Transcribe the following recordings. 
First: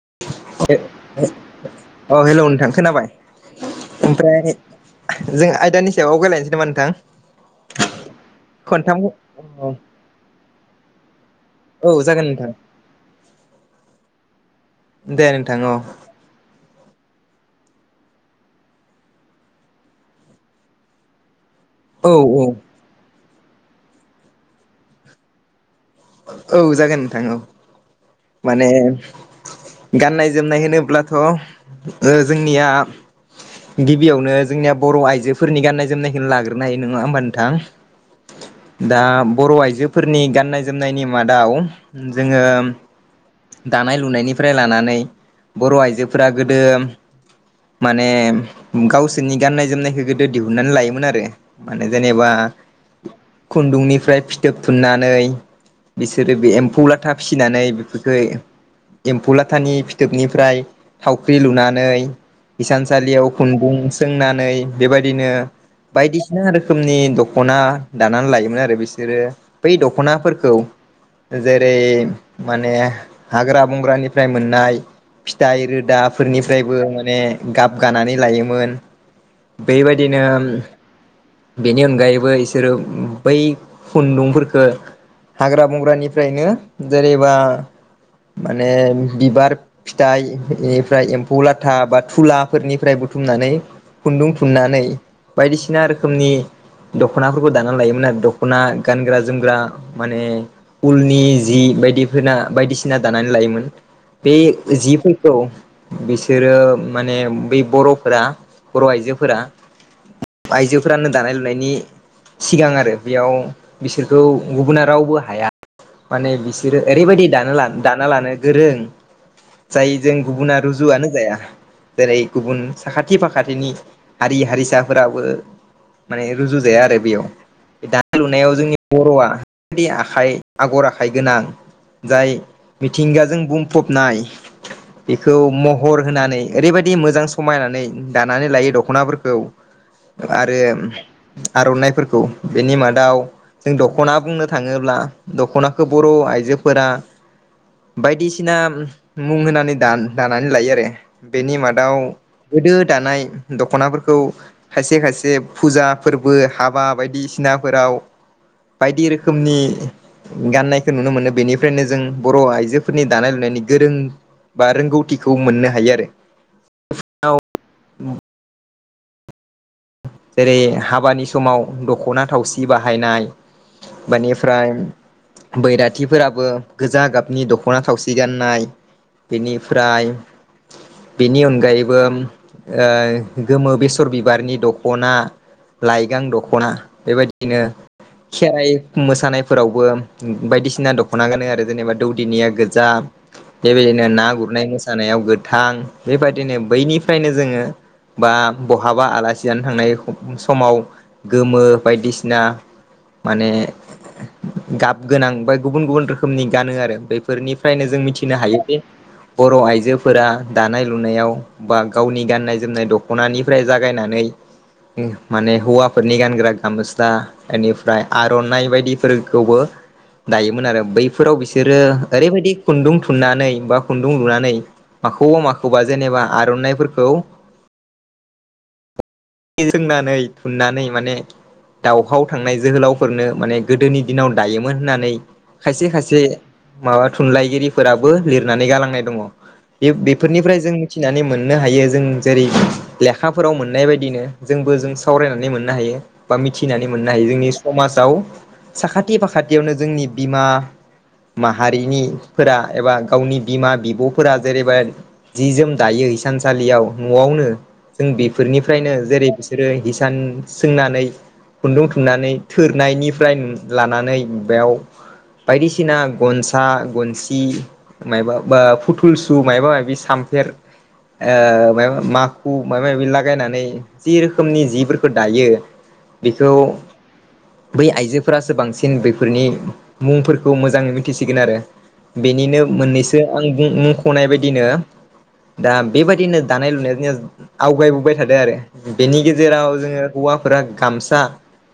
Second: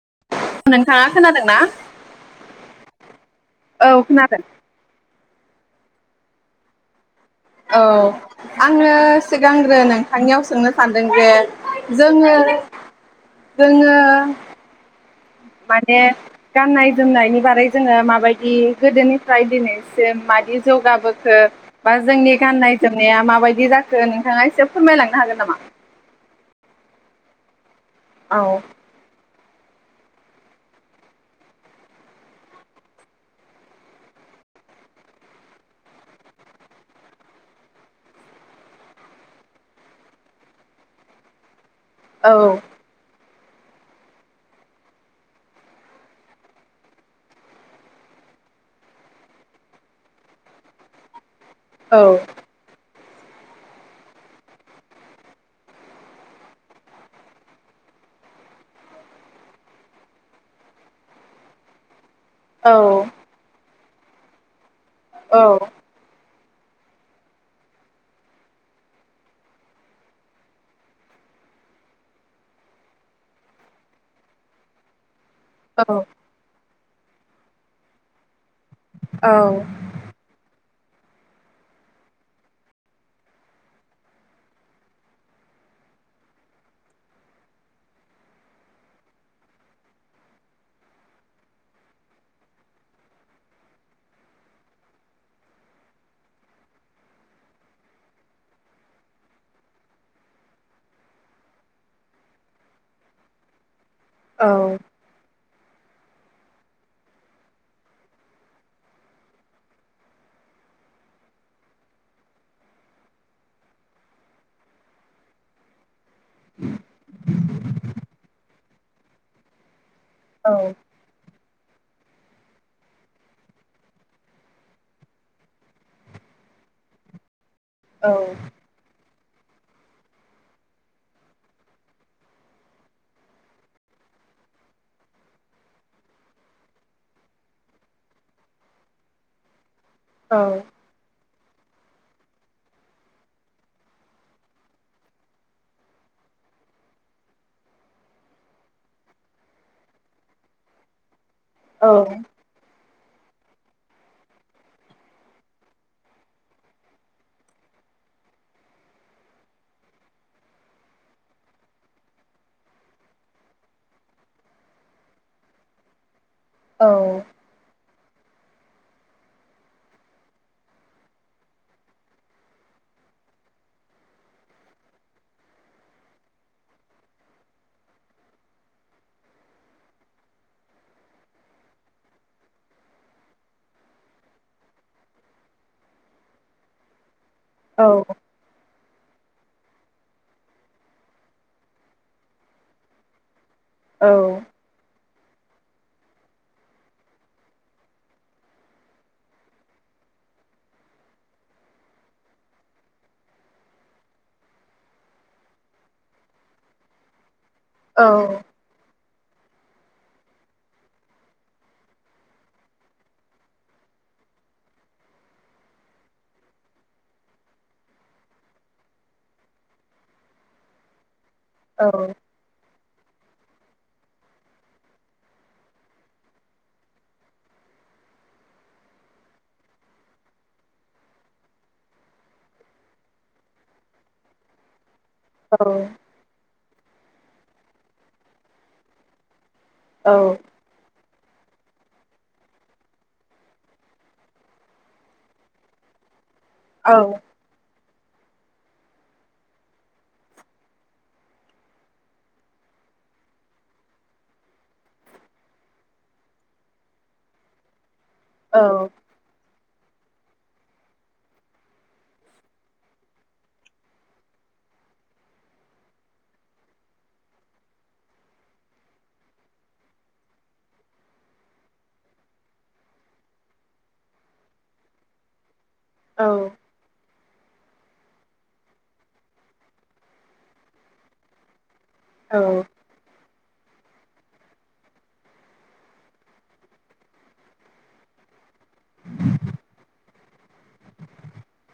[unintelligible] नोंथाङा खोनादोंना? अ हेलौ नोंथां खोनाबाय औ खोनादों। ओमफ्राय, जों आयदानि सायाव आवगायलायनोसै नामा नोंथां, औ आङो खनथाम सिगांग्रो नोंथांनियाव सोंनो सानदों जे औ जागोन जोङो नोंथां जोङो दे नोंथां औ माने गाननाय, जोमनायनि बारै जोङो माबायदि गोदोनिफ्राय दिनैसिम मादि जौगाबोखो बा औ जोंनि औ गाननाय जोमनाया माबाय दि जाखो नोंथाङा एसे फोरमायलांनो हागोन नामा? औ जागोन नोंथां औ। औ माने गाननाय जोमनाय होनोब्लाथ' ओ जोंनिया गिबियावनो जोंनिया बर' आइजोफोरनि गाननाय जोमनायखौ लाग्रोनो हायो नङा होमबा नोंथां? दा बर' आइजोफोरनि गाननाय जोमनायनि मादाव औ जोङो दानाय लुनायनिफ्राय लानानै बर' आइजोफोरा गोदो माने गावसोरनि गाननाय जोमनायखौ गोदो दिहुनन्नानै लायोमोन आरो। माने औ जेनेबा खुन्दुंनिफ्राय फिथोब थुननानै, बिसोरो बे एम्फौ लाथा फिसिनानै बे [unintelligible] एम्फौ लाथानि फिथोबनिफ्राय थावख्रि लुनानै औ हिसानसालियाव खुन्दुं सोंनानै बेबायदिनो औ बायदिसि सिना रोखोमनि दख'ना दानानै लायोमोन आरो बिसोरो बै दख'नाफोरखौ जेरै माने हाग्रा बंग्रानिफ्राय मोननाय फिथाइ औ रोदाफोरनिफ्राय बो माने गाब गानानै लायोमोन औ औ बेबायदिनो बेनि अनगायैबो इसोरो बै खुन्दुंफोरफोरखो हाग्रा बंग्रानिफ्रायनो जेनेबा माने बिबार फिथाइ इनिफ्राय एम्फौ लाथा बा थुलाफोरनिफ्राय बुथुमनानै खुन्दुं थुननानै बायदिसिना रोखोमनि दख'नाफोरखौ दानानै लायोमोन आरो दखना गानग्रा जोमग्रा माने उलनि जि बायदिफिना बायदिसि ना दानानै लायोमोन। बे औ जि फोरखौ बिसोरो माने बै बर'फोरा बर' आइजोफोरा आइजोफोरानो दानाय लुनायनि सिगां आरो बेयाव बिसोरखौ गुबुना रावबो हाया। माने बिसोरो ओरैबायदि दानो ला दाना लानो गोरों, जाय जों गुबुना रुजुआनो जाया। जेरै गुबुन साखाथि फाखाथिनि हारि हारिसाफोराबो माने रुजुजाया आरो बेयाव औ दानाय लुनायाव जोंनि बर'आ बेफोरबायदि आखाइ आगर आखाइ गोनां जाय मिथिंगाजों बुंफबनाय बेखौ महर होनानै ओरैबायदि मोजां समायनानै दानानै लायो दख'नाफोरखौ औ आरो आर'नाइफोरखौ बेनि मादाव जों दख'ना बुंनो थाङोब्ला दख'नाखौ बर' आइजोफोरा बायदिसिना मुं होनानै दान-दानानै लायो आरो बेनि मादाव गोदो दानाय दख'नाफोरखौ खायसे खायसे फुजा फोरबो हाबा बायदिसिनाफोराव बायदि रोखोमनि गाननायखौ नुनो मोनो बेनिफ्रायनो जों बर' आइजोफोरनि दानाय लुनायनि गोरों बा रोंगौथिखौ मोननो हायो आरो। औ जेरै हाबानि समाव दख'ना थावसि बाहायनाय बेनिफ्राय बैराथिफोराबो गोजा गाबनि दख'ना थावसि गाननाय बेनिफ्राय बेनि अनगायैबो ओ गोमो बेसर बिबारनि द खना लाइगां दखना बेबायदि बिदिनो खेराइ मोसानायफोरावबो बायदिसिना दख'ना गानो आरो जेनेबा दौदिनिया गोजा बेबायदिनो ना गुरनाय मोसानायाव गोथां बेबायदिनो बैनिफ्रायनो जोङो बा बहाबा आलासि जानो थांनाय ख समाव गोमो बायदिसिना माने गाब गोनां बा गुबुन गुबुन रोखोमनि गानो आरो बे फोरनिफ्रायनो औ जों मिथिनो हायो दि बर' आइजोफोरा दानाय लुनायाव बा गावनि गाननाय जोमनाय दख'नानिफ्राय जागायनानै माने हौवाफोरनि गानग्रा गामसा एनिफ्राय आर'नाइ बायदिफोरखौबो दायोमोन आरो बै फोराव बिसोरो औ ओरैबायदि खुन्दुं थुननानै बा खुन्दुं लुनानै माखौबा माखौबा जेनेबा आर'नाइफोरखौ सोंनानै थुननानै माने दावहाव थांनाय जोहोलावफोरनो माने गोदोनि दिनाव दायोमोन होननानै औ औ खायसे खायसे माबा थुनलाइगिरिफोराबो लिरनानै गालांनाय दङ। बे बेफोरनिफ्राय जों मिथि नानै मोननो हायो जों जेरै लेखाफोराव मोननाय बायदिनो जोंबो जों सावरायनानै मोननो हायो। बा मिथिनानै मोननो हायो जोंनि समाज जाव साखाथि फाखाथियावनो जोंनि बिमा माहारिनिफोरा एबा गावनि बिमा बिब'फोरा जेरैबा जि जोम दायो हिसानसालियाव न'आवनो जों बेफोरनिफ्रायनो बिसोरो हिसान सोंनानै खुन्दुं थुननानै थोरनायनिफ्राय लानानै बेयाव बायदिसिना गनसा गनसि मायबा बा फुथुलसु मायाबा माबि सामफेर ओ मायबा माखु मायबा माबि लागायनानै जि रोखोमनि जिफोरखौ दायो बेखौ बै आइजोफोरासो बांसिन बेफोरनि मुंफोरखौ मोजाङै मिथिसिगोन आरो। बेनिनो औ मोननैसो आं बुं मुं खनाय बायदिनो दा बेबायदिनो जानाय लुनाय आवगायबोबाय थादों आरो। बेनि गेजेराव जोङो हौवाफोरा गामसा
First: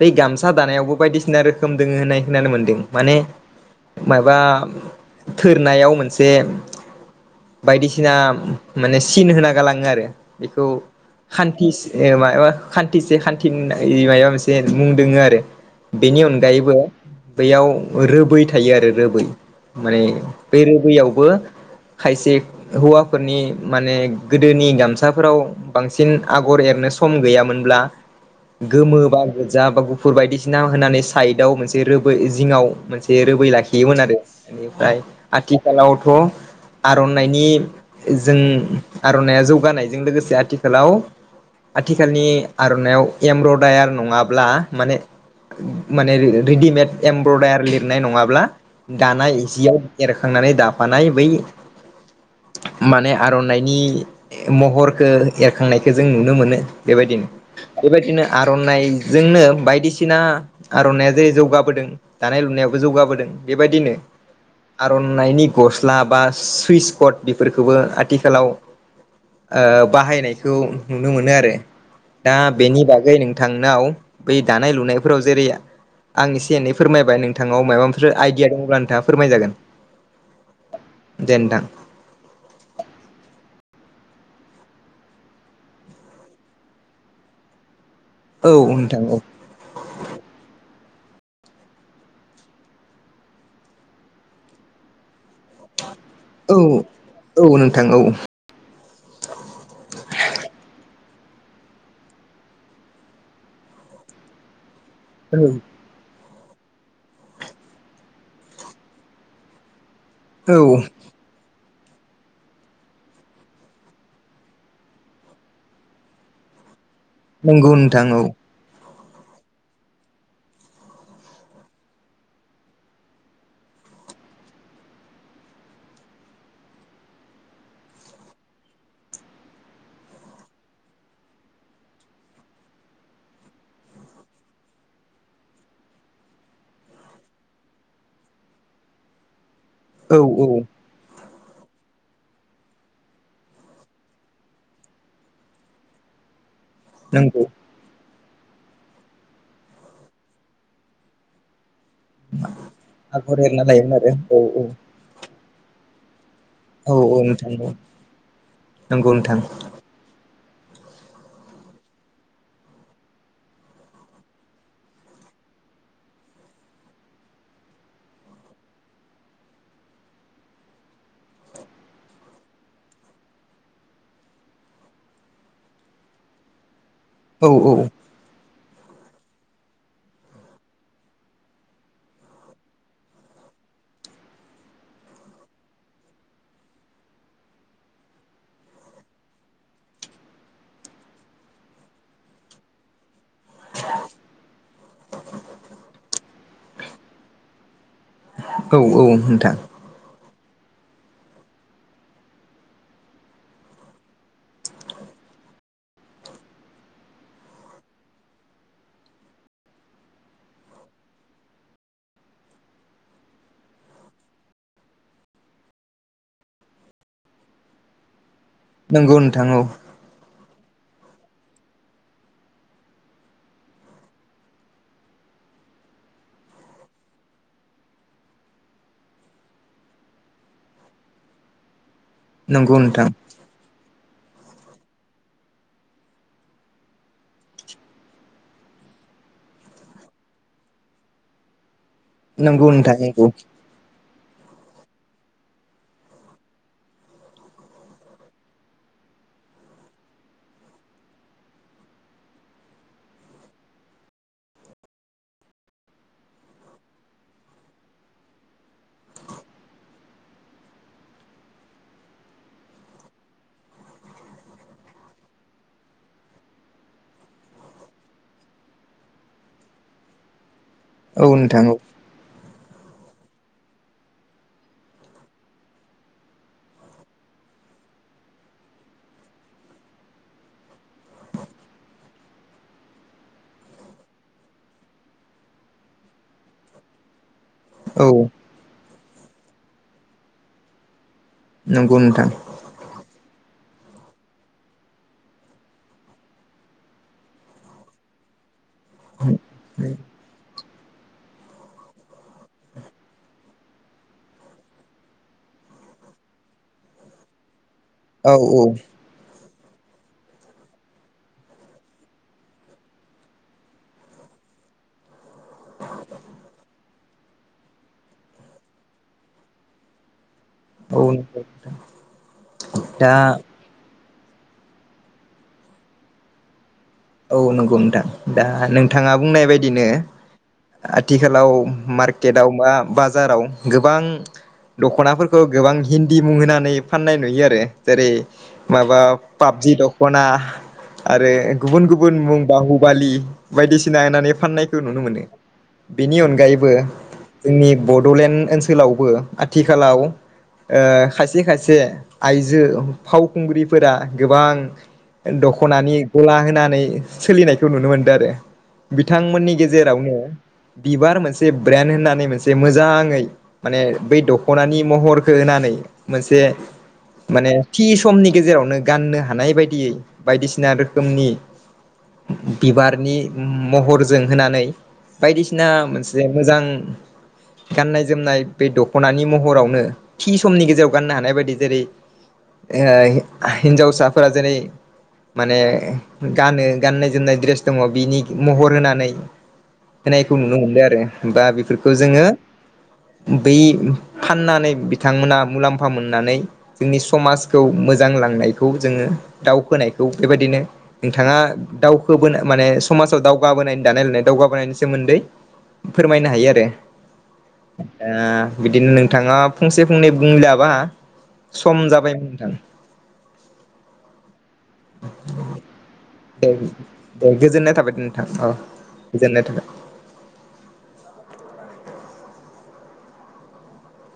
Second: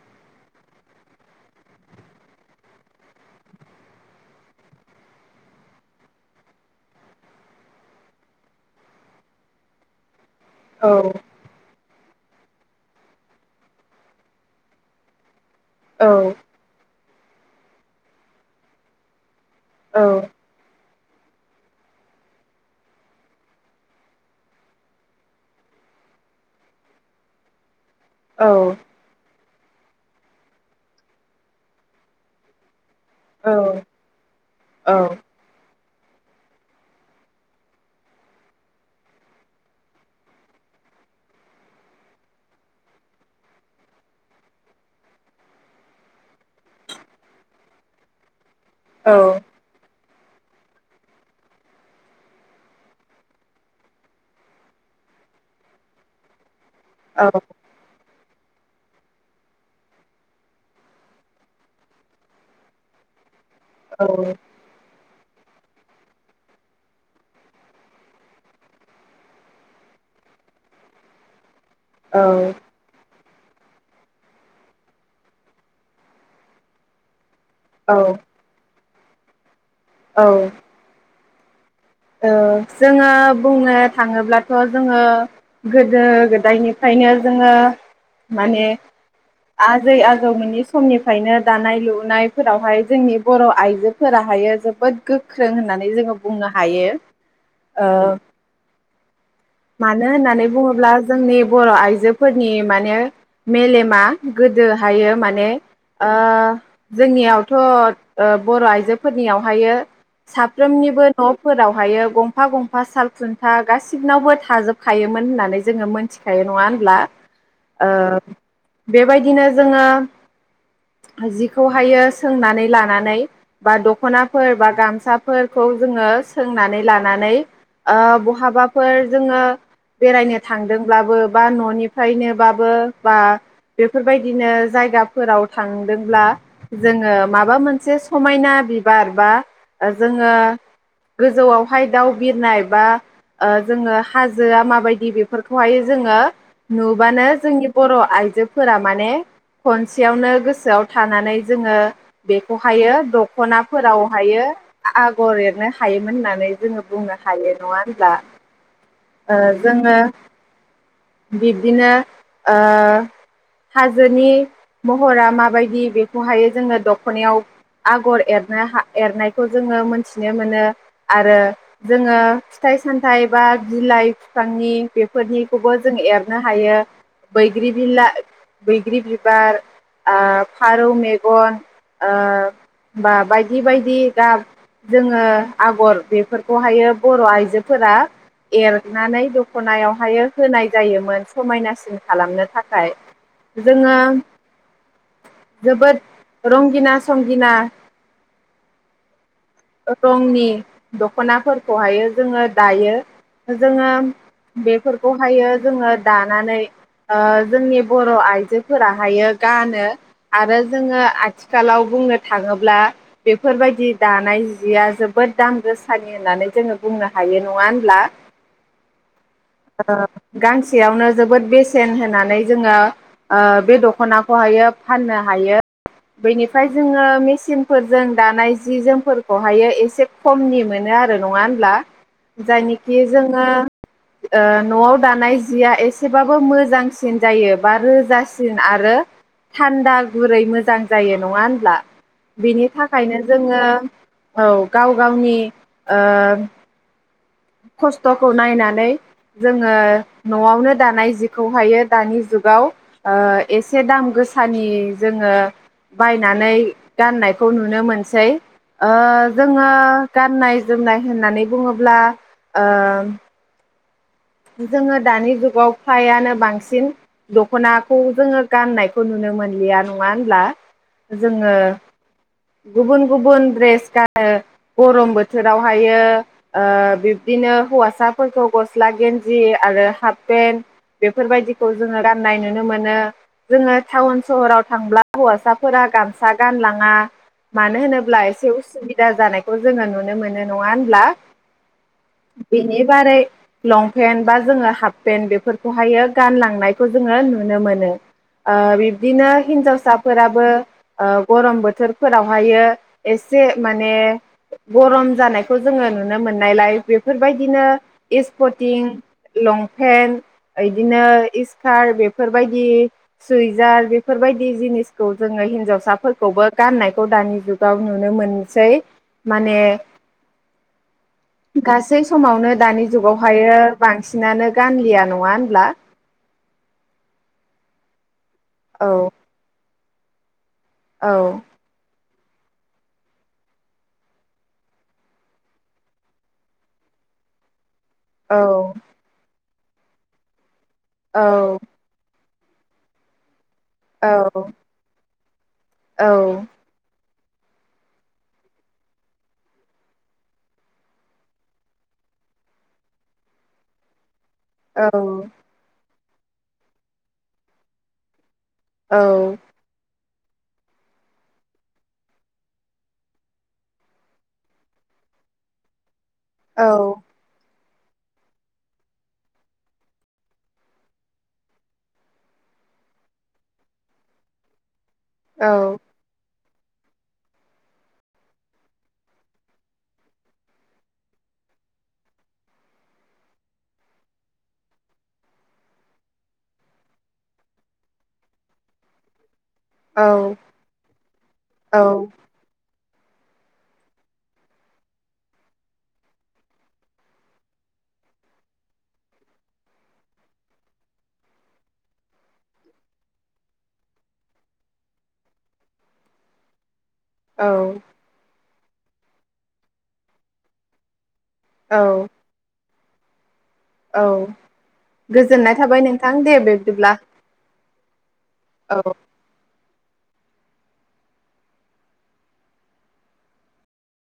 बै गामसा दानायावबो बायदिसिना रोखोम दोङो होननाय होनानो मोनदों माने माबा थोरनायाव मोनसे बायदिसिना माने सिन होना गालाङो आरो। बेखौ औ खान्थि ए माबा खान्थिसे खान्थिनै मायबा मोनसे मुं दोङो आरो। बेनि औ अनगायैबो बेयाव रोबै थायो आरो रोबै। माने बे रोबैयाव बो खायसे हौवाफोरनि माने गोदोनि गामसाफोराव बांसिन आगर एरनो सम गैयामोनब्ला गोमोबा जा बा गुफुर बायदिसिना होनानै साइदाव मोनसे रोबै जिङाव मोनसे जे रोबै लाखियोमोन आरो इनिफ्राय आथि खालावथ' आर'नाइनि जों आर'नाइया जौगानायजों लोगोसे आथिखालाव आथिखालनि आर'नायाव एमब्रदायार नङाब्ला माने माने रेडिमेड एमब्रदायार लिरनाय नङाब्ला दानाय एजियाव एरखांनानै दाफानाय बै माने आर'नाइनि महरखो एरखांनायखो जों नुनो मोनो। बेबायदिनो बेबायदिनो आर'नाइजोंनो बायदिसिना आर'नाइया जेरै जौगाबोदों दानाय लुनायाबो जौगाबोदों। बेबायदिनो आर'न नायनि गस्ला बा सुइस कड बेफोरखौबो आथिखालाव ओ बाहायनायखौ नुनो मोनो आरो। दा बेनि बागै नों थांनायाव बै दानाय लुनायफोराव जेरै आं एसे एनै फोरमायबाय नों थांनाव माबाफोर आइडिया दंब्ला नोंथाङा फोरमायजागोन। औ। दे नोंथां। ओ जोङो बुंनो थाङोब्लाथ' जोङो गोदो गोदायनिफ्रायनो जोङो औ माने नोंथां औ आजै आजौमोननि समनिफ्रायनो दानाय लुनायफोरावहाय जोंनि बर' आइजोफोराहायो जोबोद गोख्रों होननानै जोङो बुंनो औ हायो। औ नोंथां औ। ओ मानो होननानै बुङोब्ला जोंनि बर' आइजोफोरनि माने मेलेमा गोदो हायो माने औ ओ जोंनियावथ' ओ बर' आइजोफोरनियावहायो औ साफ्रोमनिबो न'फोराव ओमायो गंफा गंफा साल खुन्था गासिनावबो थाजोबखायोमोन होननानै जोङो मोनथिखायो नङा होनब्ला। नोंगौ ओ नोंथां औ। बेबायदिनो जोङो जिखौहायो सोंनानै लानानै बा दख'नाफोर बा गामसाफोरखौ जोङो सोंनानै लानानै ओ बहाबाफोर जोङो बेरायनो थांदोंब्लाबो बा न'निफ्रायनोबाबो बा बेफोरबायदिनो जायगाफोराव थांदोंब्ला जोङो माबा मोनसे समायना बिबार बा औ जोङो औ गोजौआवहाय दाउ बिरनाय बा ओ जोङो हाजोआ माबायदि बेफोरखौहाय जोङो नुबानो नंगौ जोंनि बर' आइज जोफोरा माने खनसेयावनो गोसोआव थानानै जोङो बेखौहायो आगर एरना लायोमोन आरो द'खनाफोरावहायो औ आगर एर नो हायोमोन होननानै जोङो औ औ बुंनो औ नोंथां हायो नङा औ होनब्ला? नंगौ ओ नोंथां जोङो बिब्दिनो ओ हाजोनि महरा माबायदि बेखौहाय जोङो दख'नायाव आगर एरनो हा एरनायखौ जोङो मोनथिनो मोनो आरो जोङो फिथाइ सामथाइ बा बिलाइ फिफांनि बेफोरनिखौबो जों एरनो हायो। औ बैग्रि बिला बैग्रि बिबार ओ फारौ मेगन ओ बा बायदि बायदि गाब जोङो आगर बेफोरखौहायो बर' आइजोफोरा एरनानै दखनायावहाय होनाय जायोमोन समायनासिन खालामनो थाखाय। जोङो जोबोद रंगिना संगिना औ औ नोंथां। रंनि दख'नाफोरखौहाय जोङो ओ दायो जोङो बेफोरखौहायो जोङो दानानै ओ जोंनि बर' आइजोफोराहायो गानो आरो जोङो आथिखालाव बुंनो थाङोब्ला बेफोरबायदि दानाय जिया जोबोद दाम गोसानि होननानै जोङो बुंनो हायो। नङा होनब्ला? नंगौ नोंथां औ। गांसेयावनो जोबोद बेसेन होनानै जोङो ओ बे दख'नाखौहायो फाननो हायो। बेनिफ्राय जोङो मेसिनफोरजों दानाय जि जोमफोर खौहायो एसे खमनि मोनो आरो। नङा होनब्ला? नंगौ जायनिखि नोंथां जोङो ओ न'आव दानाय जिया एसेबाबो मोजांसिन जायो बा रोजासिन आरो थान्दा गुरै मोजां जायो। नङा होनब्ला? नंगौ बिनि नोंथां थाखायनो नंगौ जोङो औ गाव गावनि ओ खस्थ'खौ नायनानै जोङो न'आवनो दानाय जिखौहायो दानि जुगाव ओ एसे दाम गोसानि जोङो बायनानै गाननायखौ नुनो मोनसै। ओ जोङो गाननाय जोमनाय होननानै बुङोब्ला ओ जोङो दानि जुगाव फ्रायानो बांसिन दख'नाखौ जोङो गाननायखौ नुनो मोनलिया। नङा होनब्ला? औ जोङो नोंथां औ। गुबुन गुबुन द्रेस गानो, गरम बोथोरावहायो ओ बिब्दिनो हौवासाफोरखौ गस्ला गेन जि आरो हाफ पेन्ट बेफोरबायदिखौ जोङो गाननाय नुनो मोनो। जोङो टाउन सहराव थांब्ला हौवासाफोरा गामसा गानलाङा। मानो औ होनोब्ला एसे उसु बिदा जानायखौ जोङो नुनो मोनो। नङा होनब्ला? नंगौ नोंथां बिनि बारै लं। पेन्ट बा जोङो हाफ पेन्ट बेफोरखौहायो गानलांनायखौ जोङो नुनो मोनो। ओ बिब्दिनो हिन्जावसाफोराबो ओ गरम बोथोरफोरावहायो एसे माने गरम जानायखौ जोङो नुनो मोननायलाय बेफोरबायदिनो औ एसपर तिं लंफेन्ट इदिनो इस्कार्ट बेफोरबायदि सुइजार बेफोरबायदि जिनिसखौ जोङो हिनजावसाफोरखौबो गाननाय खौ दानि जुगाव नुनो मोनसै माने औ गासै समावनो दानि जुगाव दा ओमफायो बांसिन बांसिनानो गानलिया नङा होनब्ला औ नंगौ नोंथां। दा औ नोंथाङा बुंनाय बायदिनो औ आथिखालाव मार्क केटाव मा बाजाराव गोबां दख'नाफोरखौ गोबां हिन्दि मुं होनानै फाननाय नुयो आरो जेरै औ माबा पाबजि दख'ना आरो औ गुबुन गुबुन मुं बाहुुबालि बायदिसिना औ होननानै फाननायखौ नुनो मोनो। औ बेनि अनगायैबो जोंनि बड'लेण्ड ओनसोलावबो आथिखालाव ओ खायसे खायसे आइजो फावखुंग्रिफोरा गोबां औ दख'नानि गला नानै सोलिनायखौ नुनो मोनदों आरो बिथांमोननि गेजेराव बिबार मोनसे ब्रेन्ड होननानै मोनसे मोजाङै माने बै दखनानि महरखौ होनानै मोनसे औ माने थि समनि गेजेरावनो गाननो हानाय बायदियै बायदिसिना रोखोमनि बिबारनि महरजों होनानै बायदिसिना मोनसे मोजां गाननाय जोमनाय बे दख'नानि महरावनो थि समनि गेजेराव गाननो हानाय बायदि जेरै होय हिन्जावसाफोरा जेरै माने गानो गाननाय जोमनाय द्रेस दङ बिनि महर होनानै औ होनायखौ नुनो मोनदों आरो होमबा बेफोरखौ औ जोङो बै फाननानै बिथांमोना मुलाम्फा मोननानै जोंनि समाजखौ मोजां लांनायखौ जोङो दावखोनायखौ बेबायदिनो नोंथाङा दावखोबो माने समाजाव दावगाबोनायनि दानाय लोंनाय दावगाबोनायनि सोमोन्दै फोरमायनो हायो आरो ओ बिदिनो नोंथाङा फंसे फंनै बुंलाबा सम औ जाबायमोन नोंथां। औ गोजोननाय थाबाय नोंथां दे बिब्दिब्ला दे गोजोननाय थाबाय। औ गोजोननाय थाबाय।